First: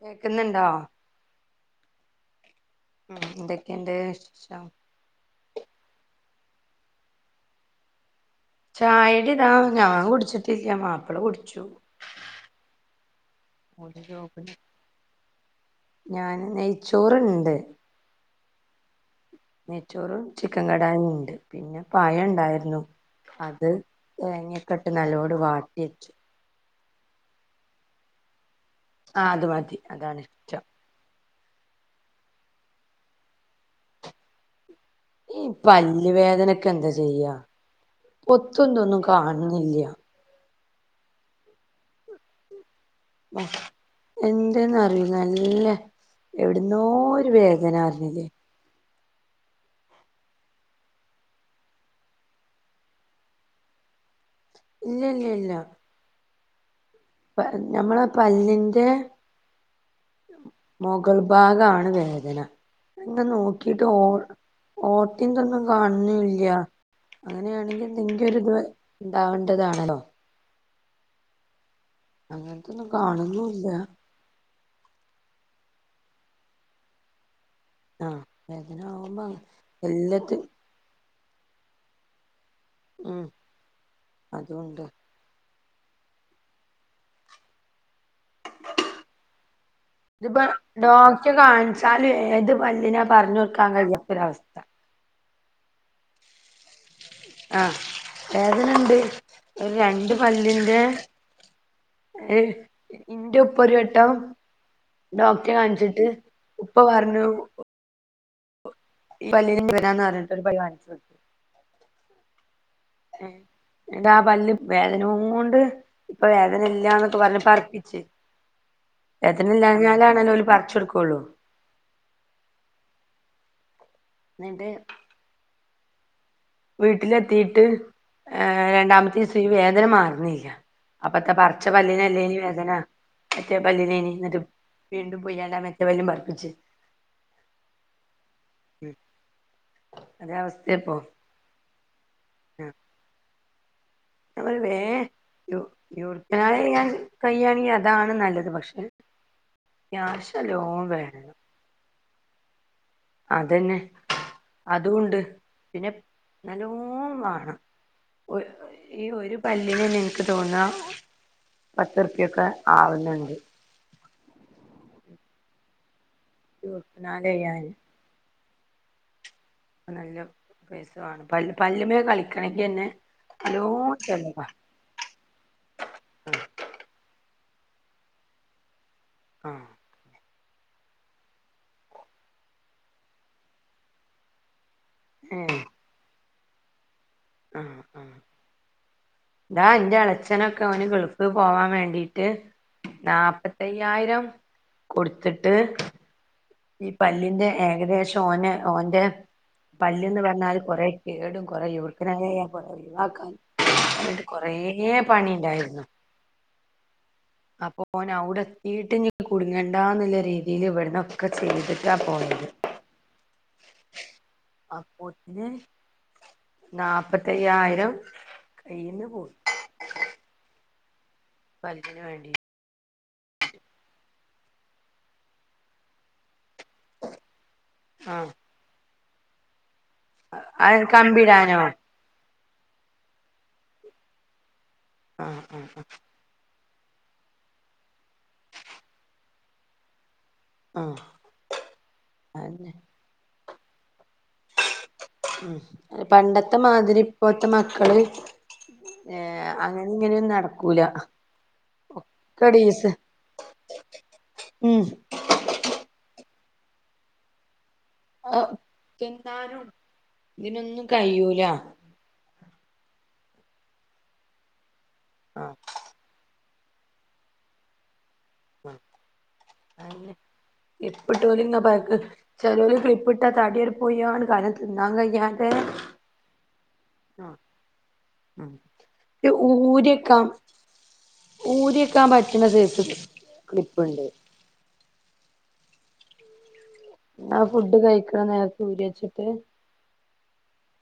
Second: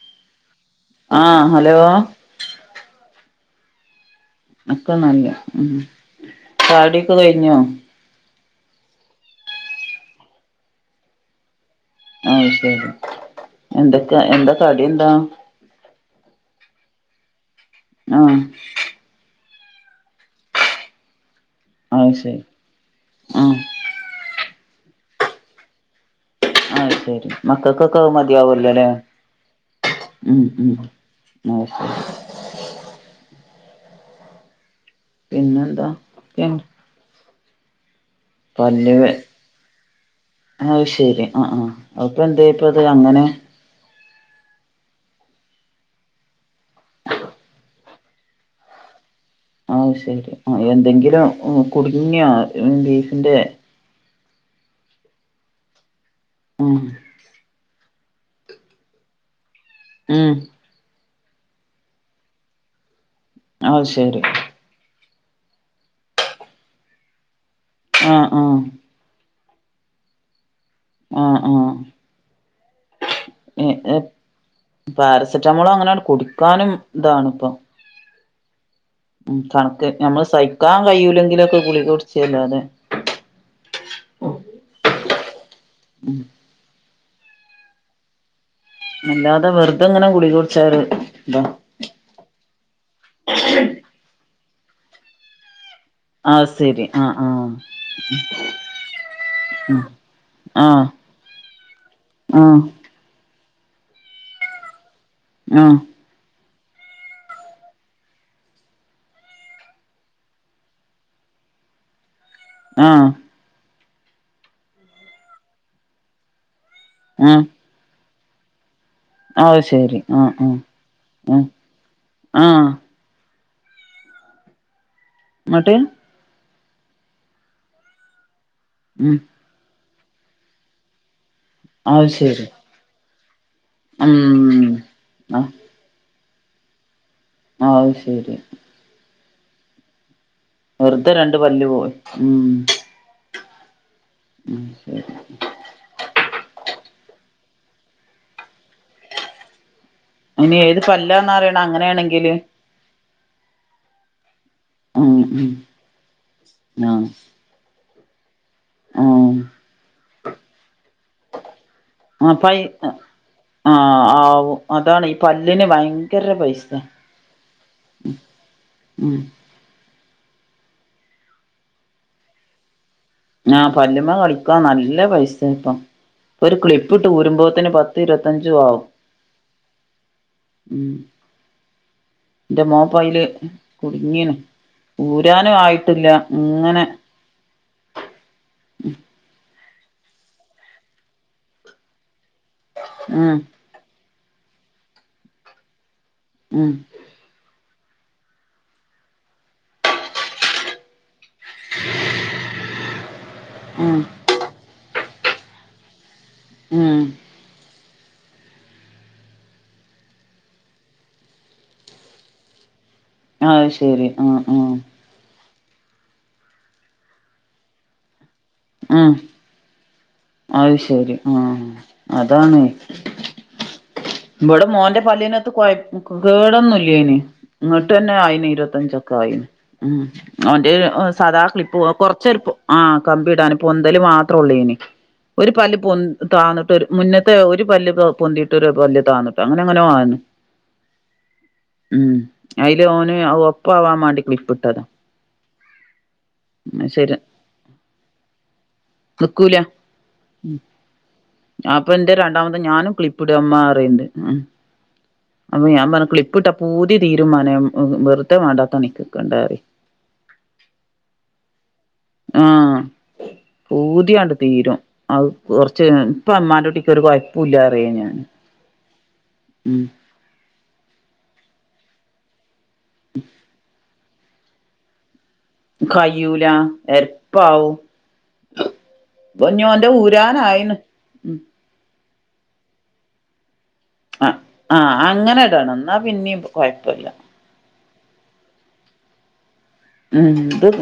കേക്കുന്നുണ്ടോ ആഹ് ഹലോ ഉം എന്തൊക്കെണ്ട് വിശേഷം ക്കെ നല്ലഹ് ഉം ചായുട്യൊക്കെ കഴിഞ്ഞോ ചായുടിതാ ഞാൻ കുടിച്ചിട്ടില്ല മാപ്പിള കുടിച്ചു അഹ് ശരി ഓല് എന്തക്ക ജോബിന് എന്താ കടി എന്താ ഞാൻ നെയ്ച്ചോറ്ണ്ട് ആഹ് നെയ്ച്ചോറും ചിക്കൻ കടായുണ്ട് പിന്നെ അത് ശരി പഴണ്ടായിരുന്നു ആഹ് അത് തേങ്ങക്കെട്ട് നല്ലോട് വാറ്റി വെച്ചു ആഹ് ശരി മക്കൾക്കൊക്കെ മതിയാവലോല്ലേ ആഹ് അത് മതി അതാണ് ഇഷ്ടം [unintelligible] പിന്നെന്താ പല് വേദനക്കെ എന്താ ചെയ്യാ പൊത്തും തൊന്നും കാണുന്നില്ല അഹ് ശരി ആഹ് ആഹ് അഹ്പ്പന്തേ പ്പത് അങ്ങനെ എന്തെന്ന അറി നല്ല എവിടന്നോ ഒരു വേദന അറിഞ്ഞില്ലേ ആഹ് ശരി ആ എന്തെങ്കിലും കുടുങ്ങിയോ ബീഫിന്റെ ഇല്ല ഇല്ല ഇല്ല ആഹ് പ ഞമ്മള പല്ലിന്റെ ഉം മൊഗൾ ഭാഗാണ് വേദനന്നെ നോക്കിട്ട് അത് ഓർ ശരി ഓട്ടിന്തൊന്നും കാണുന്നുല്ല അങ്ങനെയാണെങ്കിൽ എന്തെങ്കി ആഹ് ഒരു ആഹ് ത് ണ്ടാവേണ്ടതാണല്ലോ ആഹ് ആഹ് അങ്ങൻത്തെന്നും കാണുന്നുല്ല പാരസെറ്റാമോളോ അങ്ങനെ കുടിക്കാനും ഇതാണ് ഇപ്പൊ ആഹ് വേദന ആകുമ്പോ എല്ലാത്തി ക്കാ കയ്യുല്ലെങ്കിലൊക്കെ ഗുളികുടിച്ചല്ലാതെ ഉം അതൊണ്ട് അല്ലാതെ വെറുതെങ്ങനെ ഗുളികുടിച്ചഒരു ഇതാ താല് ഏത് പല്ലിനാ പർഞൊടുക്കാൻ കഴിയാത്തൊരവസ്ഥ ആഹ് ശരി ആഹ് ആഹ് വേദനണ്ട് ഒരു രണ്ട് പല്ലിന്റെ ഏ ആഹ് ഇന്റെ ഉപ്പ ഒരു വട്ടം ഡോക്ടറെ ആഹ് കാണിച്ചിട്ട് ഉപ്പ പറഞ്ഞു ഇ പല്ലിന് [unintelligible] പർഞ്ട്ട് ഒരു പല്ല് ആൺച്ണ് ആഹ് ഉം ഇന്റാ ആ പല്ല് വേദനോണ്ട് ഇപ്പൊ വേദനല്ല്യാന്നൊക്കെ പർഞ് ആഹ് പർപ്പിച്ച് അത് ശരി ആഹ് എദനില്ലാഞ്ഞാലാണല്ലോല് ആഹ് പറച്ചെടുക്കോള്ളൂ ആഹ് ആഹ് ന്നിട്ടെ ങ്ങട്ട് വീട്ടിലെത്തിയിട്ട് ഏഹ് ഉം രണ്ടാമത്തീസം ഈ വേദന മാറുന്നില്ല അപ്പത്തെ പറ ച്ചെ അത് പല്ലിലല്ലേനി ശരി വേദന മറ്റേ പല്ലിലിനി എന്നതും ഉം വീണ്ടും പോയി ആഹ് ഞാനാ മറ്റേ പല്ലും പറപ്പിച്ചി ആത് ശരി ഉം അതേ അവ വെറുതെ രണ്ടു പല്ലു പോയി ഉം ആഹ് ഉം ശരി [unintelligible] കഴിയാണെങ്കി അതാണ് നല്ലത് പക്ഷെ കാഷ് ഇനി ഏത് നല്ലോണം വേണം പല്ലാന്നറിയണം അങ്ങനെയാണെങ്കില് അതന്നെ അതു ഉം ഉണ്ട് ഉം പിന്നെ നല്ലോ ആഹ് വേണം ഒഹ് ഈ ആഹ് ഒരു പല്ലിനന്നെ എനിക്ക് തോന്നാ അപ്പ പത്തുറുപ്പ്യൊക്കെ ഈ ആവുന്നുണ്ട് ആഹ് ആവും അതാണ് ഈ പല്ലിന് ഭയങ്കര പൈസ ഇരുപത്തിനാലയ്യായിരം ഉം ഉം നല്ലം പേസമാണം പല്ല് പല്ലിമ്മേ കളിക്കണങ്കി തന്നെ ആഹ് പല്ലുമ്മേ കളിക്കുവാ നല്ല പൈസേട്ടോ ഒരു ക്ലിപ്പിട്ടൂരുമ്പോത്തേന് പത്തിരുപത്തഞ്ചും ആവും ആഹ് ഉം എന്റെ മോപ്പയിലെ കുടുങ്ങീനും ഊരാനും ഏഹ് ആയിട്ടില്ല ഇങ്ങനെ ആഹ് ആഹ് എന്താ ഇന്റാളച്ചനൊക്കെ ഓന് ഗൾഫി പോകാൻ വേണ്ടീട്ട് ഉം നാപ്പത് അയ്യായിരം കൊടുത്തിട്ട് ഉം ഈ പല്ലിന്റെ ഏകദേശം ഓന് ഓന്റെ പല്ലെന്ന് പറഞ്ഞാല് കൊറേ കേടും കുറേ റൂട്ട്ക്കനാലു ചെയ്യാൻ പോയത് ഒഴിവാക്കാൻ ഉം അട്ട് കൊറേ പണീണ്ടായിരുന്നു ഉം അപ്പൊ ഓനവിടെത്തീട്ട് കുടുങ്ങണ്ടാന്നുള്ള രീതിയിലെ ഇവിടന്ന് ഒക്കെ ചെയ്തിട്ടാ പോയത് അഹ് ശെരി ആഹ് ആഹ് അതെ നാപ്പത്തയ്യായിരം കയ്യീന്ന് ഉം പോയി അത് ശരി ആഹ് പല്ലിന് വേണ്ടി അതാണ് ഇവിടെ മോന്റെ പല്ലിനത്ത് കൊയ കേടൊന്നൂല്ല അയിനെ എന്നിട്ടന്നെ ആഹ് ആയിന് ഇരുപത്തഞ്ചൊക്കായിന് ഉം അത് ഓന്റെനെ ഏഹ് കമ്പിടാനോ ആഹ് സദാക്ലിപ്പുവാ കൊറച്ചൊരുപ്പ ആഹ് കമ്പിയിടാന് പൊന്തല് മാത്രം ഒള്ളൂ ഇനി ഒരു ആഹ് പല്ല് പൊന്ത്‌ താന്നിട്ടൊരു മുന്നത്തെ ഒരുപല്ലിപ്പം പൊന്തിട്ടൊരു പല്ലെ താന്നിട്ട് അങ്ങനെങ്ങനോ ആനെ ആഹ് ആഹ് ഉം അതന്നെ അയില് ഓന് ഒപ്പാവാൻ വേണ്ടി ക്ലിപ്പിട്ടതാ പണ്ടത്തെ മാതിരി ഇപ്പോയത്തെ മക്കള് ഏഹ് നിക്കൂല അങ്ങനിങ്ങനെയൊന്നും നടക്കൂല അപ്പം എന്റെ ഒക്കെ രണ്ടാമത് ഡീസ് ഞാനും ക്ലിപ്പിടാമ്മ പറയണ്ട് ഉം അപ്പം ഞാൻ പറഞ്ഞെ ക്ലിപ്പിട്ടാ പൂതി തീരും മോനെ ഉം വെറുതെ വേണ്ടാത്ത തിന്നാനും നിക്കണ്ടാറിയാം ഇതിനൊന്നും കഴിയൂല ആഹ് പൂതിയണ്ട് തീരും അത് ആഹ് കൊറച്ച് ഇപ്പ ഉമ്മാന്റെ കുട്ടിക്ക് ഒരു കുഴപ്പല്ല അറിയ ഞാൻ [unintelligible] ചെലോൽ കിപ്പിട്ടാ താടിയർ പോയിയാണ് കന തിന്നാൻ കഴിയാണ്ടെ കയ്യൂല എരപ്പാവും ഉം ഇനി ഓന്റെ ഊരിയെക്കാൻ ഊരാനായിന്ന് ഊരിയെക്കാൻ പറ്റണ സൈസ് ക്ലിപ്പുണ്ട് ആഹ് ആഹ് അങ്ങനെ ഇടണം. ന്നാ പിന്നിം കോയപ്പോല്ല്യാ ആഹ് ഫുഡ് കഴിക്കണ നേരത്തത് ഊരി വച്ചിട്ട് ഉം ഇത്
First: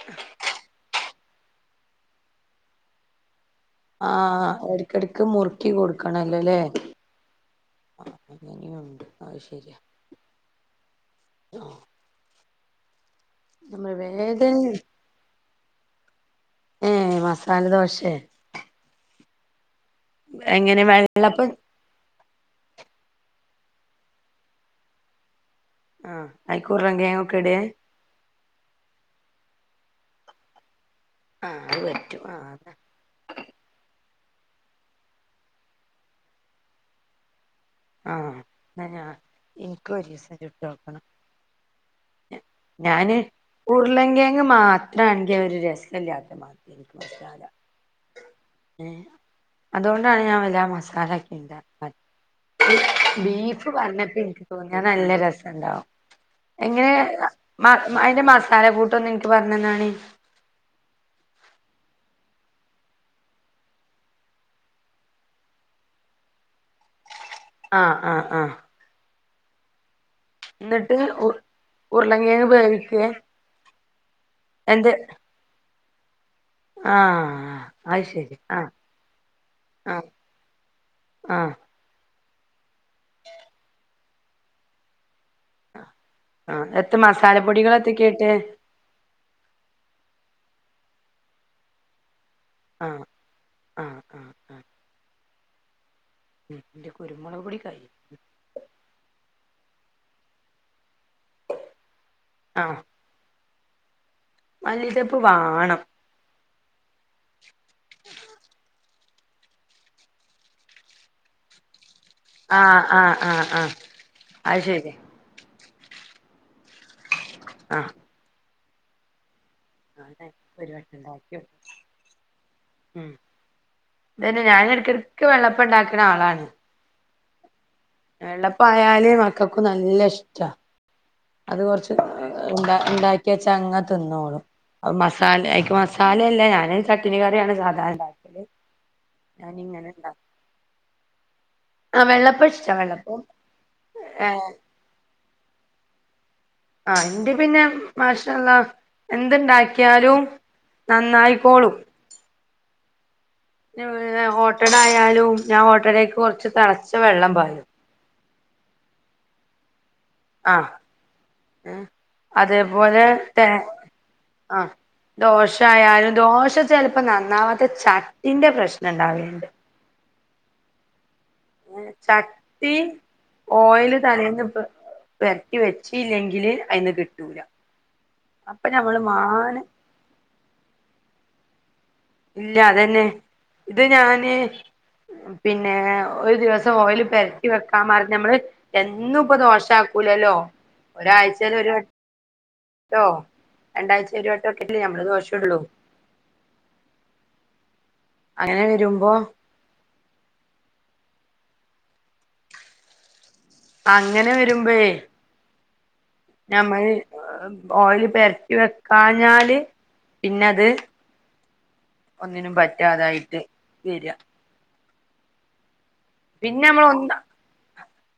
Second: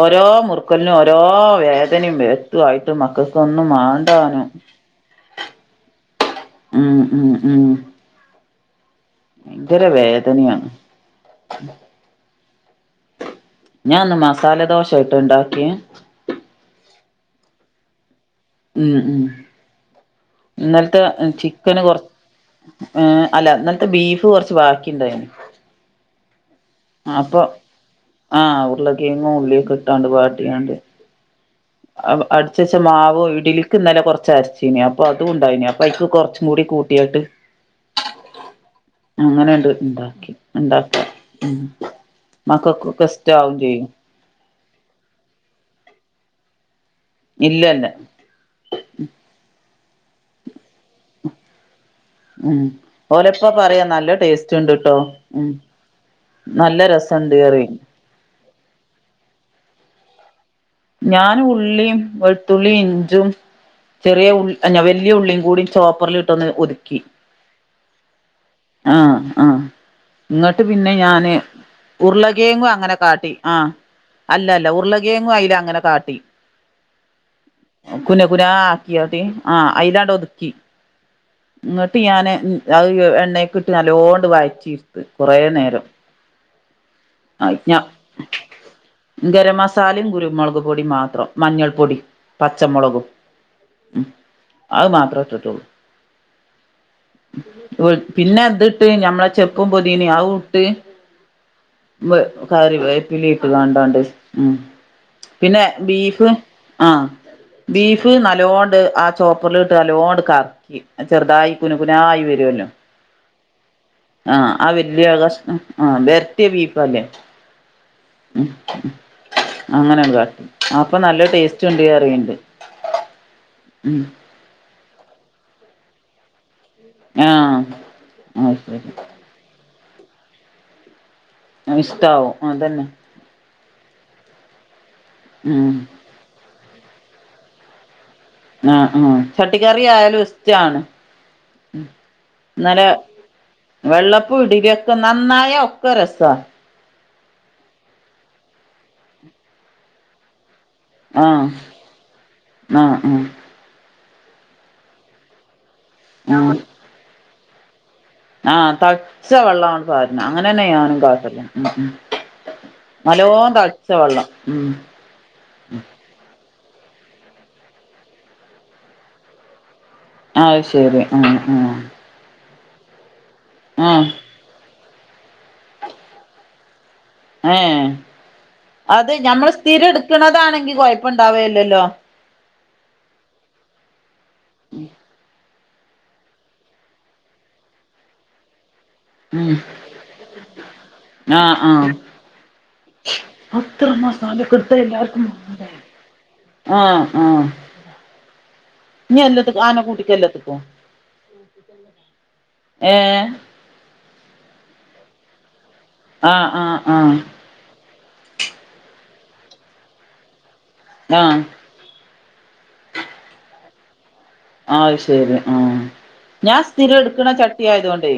ഓരോ മുറുക്കലിനും ഓരോ വേദനയും വ്യത്ത്തും ആയിട്ട് മ്മക്ക്. തൊന്നുമാ ആഹ് എടക്കെടയ്ക്ക് മുറ്ക്കി കൊടുക്കണല്ലോല്ലേ? ഉം ഉം ഉം അങ്ങനെണ്ട് ഭയങ്കര വേദനയാണ് നമ്മള് ഞാന് ഒന്ന് വേദന മസാല ദോശായിട്ട് ഇണ്ടാക്കിയ ഏഹ് മസാല ദോശേ? ഉം ഉം എങ്ങനെ ന്നട്ട് വെള്ളപ്പം ചിക്ക് ത്ത്ന് കൊറ ഏഹ് അല്ല ഇന്നൽത്തെ ബീഫ് കുറച്ച് ബാക്കിണ്ടായ്ണു ആഹ് ആയിക്കൂറങ്കെയോക്കെട് ആഹ് ഉരുളക്കെങ്ങും ഉള്ളിയൊക്കെ ഇട്ടാണ്ട് വാട്ടിയാണ്ട് ആഹ് അത് അവ് പറ്റും ആഹ് അടിച്ചെച്ച മാവോ ഇഡ്ലി ക്ക് ന്നലെ കൊറച്ച് അരച്ചീനി അപ്പോ അതും ഉണ്ടായിനി. അപ്പോ അയ്ക്ക് കൊറച്ചും കൂടി കൂട്ടിയാട്ട് ആഹ് ആന്നോ എനിക്കും ഒരീസം ചുട്ടോക്കണം ഉം ഞാന് ഉർലങ്കയങ്ങ് മാ ത്രാണെങ്കിൽ ഒരു രസ ഇല്യാത്ത മാതിരിയാനിക്ക് മസാല ഇല്ലല്ല ല്ല അതോണ്ടാണ് ഞാൻ വല്ല മസാല ഒക്കെ ഇണ്ടാക്കാന് ഉം ഓലപ്പ ബീഫ് പറയാ നല്ല പറഞ്ഞപ്പ എനിക്ക് ടേസ്റ്റ് തോന്നി അത് ഇണ്ട്ട്ടോ നല്ല ഉം രസംണ്ടാവും. നല്ല എങ്ങനെ രസണ്ട് പറയും മ അയിന്റെ മസാല കൂട്ടോന്ന് എനിക്ക് പറഞ്ഞന്നാണി. ഞാൻ ഉള്ളീം വെളുത്തുള്ളീം ഇഞ്ചും ചെറിയ ഉ അല്ല വല്യ ഉള്ളീം കൂടി ചോപ്പറിലിട്ടൊന്ന് ഒതുക്കി. ആഹ് ആഹ് ആഹ് ആഹ് ആഹ് ഇങ്ങട്ട് പിന്നെ ന്നിട്ട് ഉ ഞാന് ഉരുളങ്കിഴങ്ങ് ഉരുളകേങ്ങും അങ്ങനെ വേവിക്കേ കാട്ടി. ആഹ് അല്ല അല്ല എന്ത് ഉരുളകേങ്ങും അയിലങ്ങനെ കാട്ടി ആഹ് അത് കുനെ ശരി കുന ആഹ് ആക്കിയാത്? ആഹ് അയില്ലാണ്ട് ഒതുക്കി ആഹ് ന്നിട്ട് ഞാന് അത് എണ്ണയൊക്കെ ഇട്ട് നല്ലോണ്ട് വഴറ്റി ഇടുത്ത് കൊറേ നേരം ആഹ് എത്ത് ആഹ് ഞ മസാലപ്പൊടികളൊത്തെക്കേട്ട്? ഗരം മസാലേം കുരുമൊളക് പൊടിം മാത്രം മഞ്ഞൾ പൊടിം പച്ചമൊളകും ആഹ് ആഹ് ഉം ആഹ് അത് മാത്രേ എട്ട്ട്ടുള്ളൂ ഉം ന്റെ കുരുമൊളക് പൊടി കഴിഞ്ഞിക്ക്ണ് പിന്നെ അതിട്ട് ഞമ്മളെ ചെപ്പും പൊതിനേം അവും ഇട്ട് വ് കറി വീട്ട്താണ്ടാണ്ട് ഉം മല്ലി ചപ്പ് വാ പിന്ന ബീഫ് ആഹ് ബീഫ് നല്ലോണ്ട് ആ ചോപ്പറില് ഇട്ട് നല്ലോണ്ട് കറക്കി ചെറുതായി കുനുക്കുന ആയി വര്വോല്ലോ. ആഹ് ആഹ് ആഹ് ആഹ് ആഹ് അത് ആ ശരി വല്യ കഷ്ണം ആഹ് വെരട്ട്യ ബീഫല്ലേ? ആഹ് ആഹ് ആഹ് ഒരുവട്ടം അപ്പ നല്ല ഇണ്ടാക്കിയോക്കണം ടേസ്റ്റ്ണ്ട് പറിയണ്ട്. ഉം ഞാനൊര് ട്രിക്ക് വെള്ളപ്പണ്ടാക്കണ ആളാണ് ആഹ് അത് ശരി വെള്ളപ്പായാല് മക്കക്ക് നല്ല ഇഷ്ടാ അത് കൊറച്ച് ഏഹ് ഇഷ്ടാവും ണ്ടാ അതന്നെ ണ്ടാക്ക് ച്ച ങ്ങ തിന്നോളും അത് മസാല ആയിക്ക് ഉം മസാലല്ല ഞാന് ചട്ടില് കറ്യാണ്. സാധാരണ ആഹ് ആഹ് ചട്ടിക്കറി ഞാനിങ്ങനെ ആയാലും ഇണ്ടാക്കും ഇഷ്റ്റാണ് ആഹ് വെള്ളപ്പം ഇഷ്ടാ ഇന്നലെ വെള്ളപ്പം വെള്ളപ്പ ഇ ഏഹ് ഡലൊക്കെ നന്നായ ഒക്കെ രസ ആ അന്റെ പിന്നെ മാഷ അല്ലാഹ് എന്തുണ്ടാക്കിയാലും ആഹ് നന്നായിക്കോളും ആഹ് ഉം ഓട്ടട ആയാലും ഞാൻ ഓട്ടടേക്ക് കുറച്ച് ആഹ് തിളച്ച വെള്ളം പാരും ആഹ് തളച്ച വെള്ളമാണ് പാരണ് അങ്ങനെ തന്നെ ആഹ് ഞാനും പാരണത് ഏഹ് ഉം അതേപോലെ നല്ലോ തേ തളിച്ച വെള്ളം ഉം ആഹ് ദോശ ആയാലും ദോശ ചിലപ്പോ നന്നാവാത്ത ചട്ടിന്റെ പ്രശ്നം ഉണ്ടാവലുണ്ട് അത് ശെരി ഉം ഉം ചട്ടി ഓയില് ആഹ് തലേന്ന് പ്പ വരട്ടി വെച്ച് ഇല്ലെങ്കിൽ അതിന്ന് കിട്ടും ഏ അത് ഞമ്മൾ മാനം സ്ഥിരം എടുക്കണതാണെങ്കി കുഴപ്പ ഇണ്ടാവേല്ലല്ലോ ഇല്ല അതന്നെ ഇത് ഞാന് പിന്നെ ഒരു ദിവസം ഓയില് പരട്ടി വെക്കാൻ പറഞ്ഞു നമ്മള് എന്നും ഇപ്പം ഉം ദോശ ആക്കൂലല്ലോ ഒരാഴ്ചൽ ആഹ് ഒരു ആഹ് വട്ടോ രണ്ടാഴ്ച ഒരു വട്ടൊക്കെല്ലേ നമ്മള് ദോശ ഇടുള്ളൂ [unintelligible] ആഹ് ആഹ് അങ്ങനെ വരുമ്പോ ആനക്കൂട്ടിക്ക എല്ലാത്തക്കും ഏഹ് അങ്ങനെ വരുമ്പേ ആഹ് ആഹ് നഞമ്മള് ആഹ് ഓയില് പരട്ടി വെക്കാഞ്ഞാല് പിന്നെത് ആഹ് ഒന്നിനും പറ്റാതായിട്ട് വര്യ അത് ശരി ആഹ ഞാൻ പിന്നെ നമ്മൾ സ്ഥിരം ഒന്ന് എടുക്കണ ചട്ടിയായതുകൊണ്ടേ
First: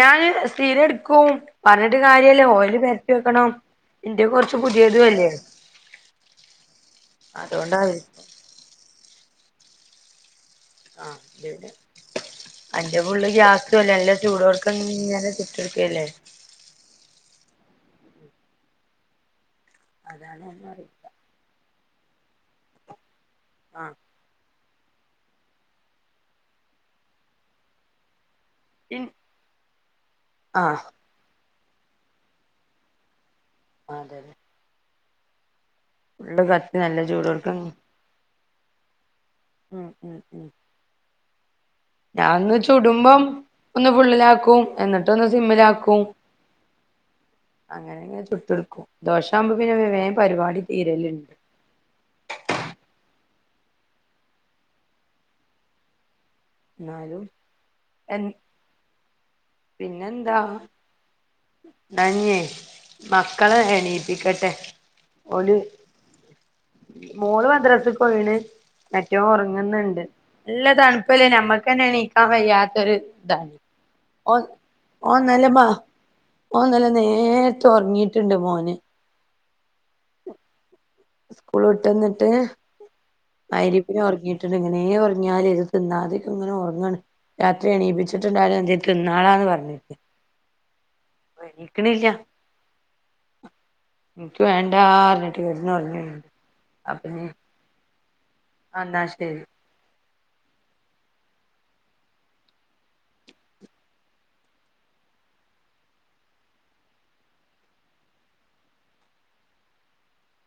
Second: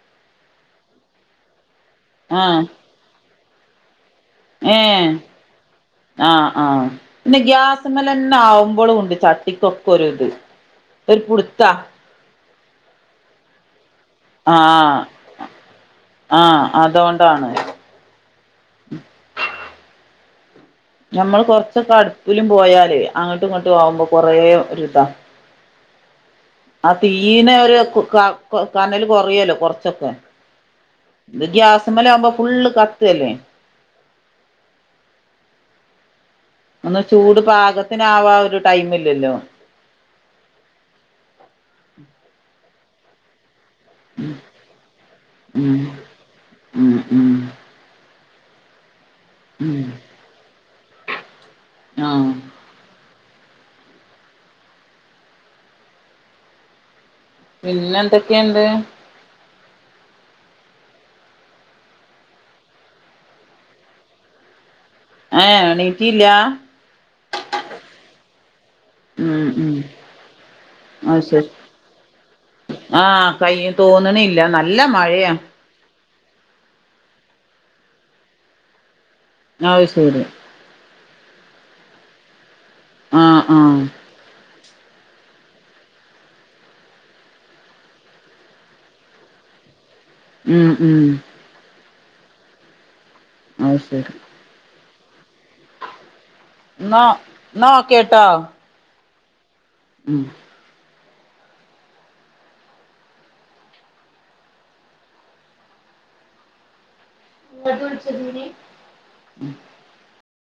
ഞാന് സ്ഥീര എടുക്കും പറഞ്ഞിട്ട് കാര്യല്ലേ ആഹ് ഓയില് പരറ്റിവെക്കണം എന്റെ കുറച്ച് ഏ പുതിയതും അല്ലേ ഹ്ആഹ് ആഹ്പിന്നെ ഗ്യാസ്ല് മല് അതുകൊണ്ടായിരിക്കും ന്നെ ആവുമ്പോഴും ഉണ്ട് ചട്ടിക്കൊക്കെ ഒരു ഇത് ഒരു ആഹ് പുടുത്താ അന്റെ ഫുള്ള് ഗ്യാസല്ല അല്ല ആഹ് ചൂടൊടുക്കഞെങ്ങനെ ചുട്ടടുക്കല്ലേ ആഹ് അതുകൊണ്ടാണ് [unintelligible] നമ്മൾ കുറച്ചൊക്കെ അടുപ്പിലും പോയാലെ അങ്ങോട്ടും ഇങ്ങോട്ട് ആഹ് പോകുമ്പോ കൊറെ ഒരു ഇതാ ആ തീയ്യിനെ ഒരു പിൻ കനല് കൊറയല്ലോ കൊറച്ചൊക്കെ ആഹ് ഇത്ഗ്യാസ് മേൽ ആവുമ്പോ ഫുള്ള് കത്തുവല്ലേ അ അതെ ള്ളത് ഒന്ന് ചൂട് പാകത്തിനാവാ ഒരു ടൈം ഇല്ലല്ലോ ഉം ഉം ഉം ഞാൻന്ന് ചുടുമ്പം ഒന്ന് ഉം ഫുള്ളിലാക്കും എന്നിട്ട് ഒന്ന് ഉം സിമ്മിലാക്കും ഉം ഉം അങ്ങനെങ്ങനെ ചുട്ട് എടുക്കും ദോശ ആവുമ്പോ പിന്നെ ഉം വേഗം പരിപാടി തീരലുണ്ട് ആഹ് ന്നാലും പിന്നെ എന്തൊക്കെയുണ്ട് പിന്നെന്താ ന്നാഞ്ഞേ മക്കളെ എണീപ്പിക്കട്ടെ ഏഹ് ഓല് എണീറ്റി ല്ലാ മോള് മദ്രസ്സക്ക് പോയിണ് മറ്റൊന് ഉം ഉം ഉറങ്ങുന്നുണ്ട് നല്ല തണു അത് പ്പല്ലേ ശരി നമ്മക്കെന്നെ ണീക്കാംവെയ്യാത്തൊര് ആഹ് കൈ താണ്. ഓ തോന്നണില്ല നല്ല മഴയാ ഓൻന്നലെ ബാ ഓൻന്നലെ നേര്ത്തെ ഒർങ്ങീട്ട്ണ്ട് മോന്. ന്നാ അഅ് ശെരി. സ്കൂള് വിട്ടെന്ന്ട്ട് ആഹ് ആഹ് മയ്രിബിനൊർങ്ങി ല്ലെങ്ങനേ ഒർങ്ങ്യാല് ത് തിന്നാതെക്കെങ്ങനെ ഒർങ്ങാണ്. രാത്രി എണീപ്പിച്ചിട്ട്ണ്ടായാ എന്തേതിന്നാളാന്ന് പർഞ്ഞി [unintelligible] ഉം, ഉം. എണീക്ക്ണില്ല അഅ് ശെരി. നിക്ക് വേണ്ടാർഞ്ഞിട്ട് കെട്ന്നൊർങ്ങ്യോണ്. ന്നോ ന്നാ ഓക്കേട്ടോ. ആഹ്, ന്നാ ശെരി. ഉം. [unintelligible] ഉം.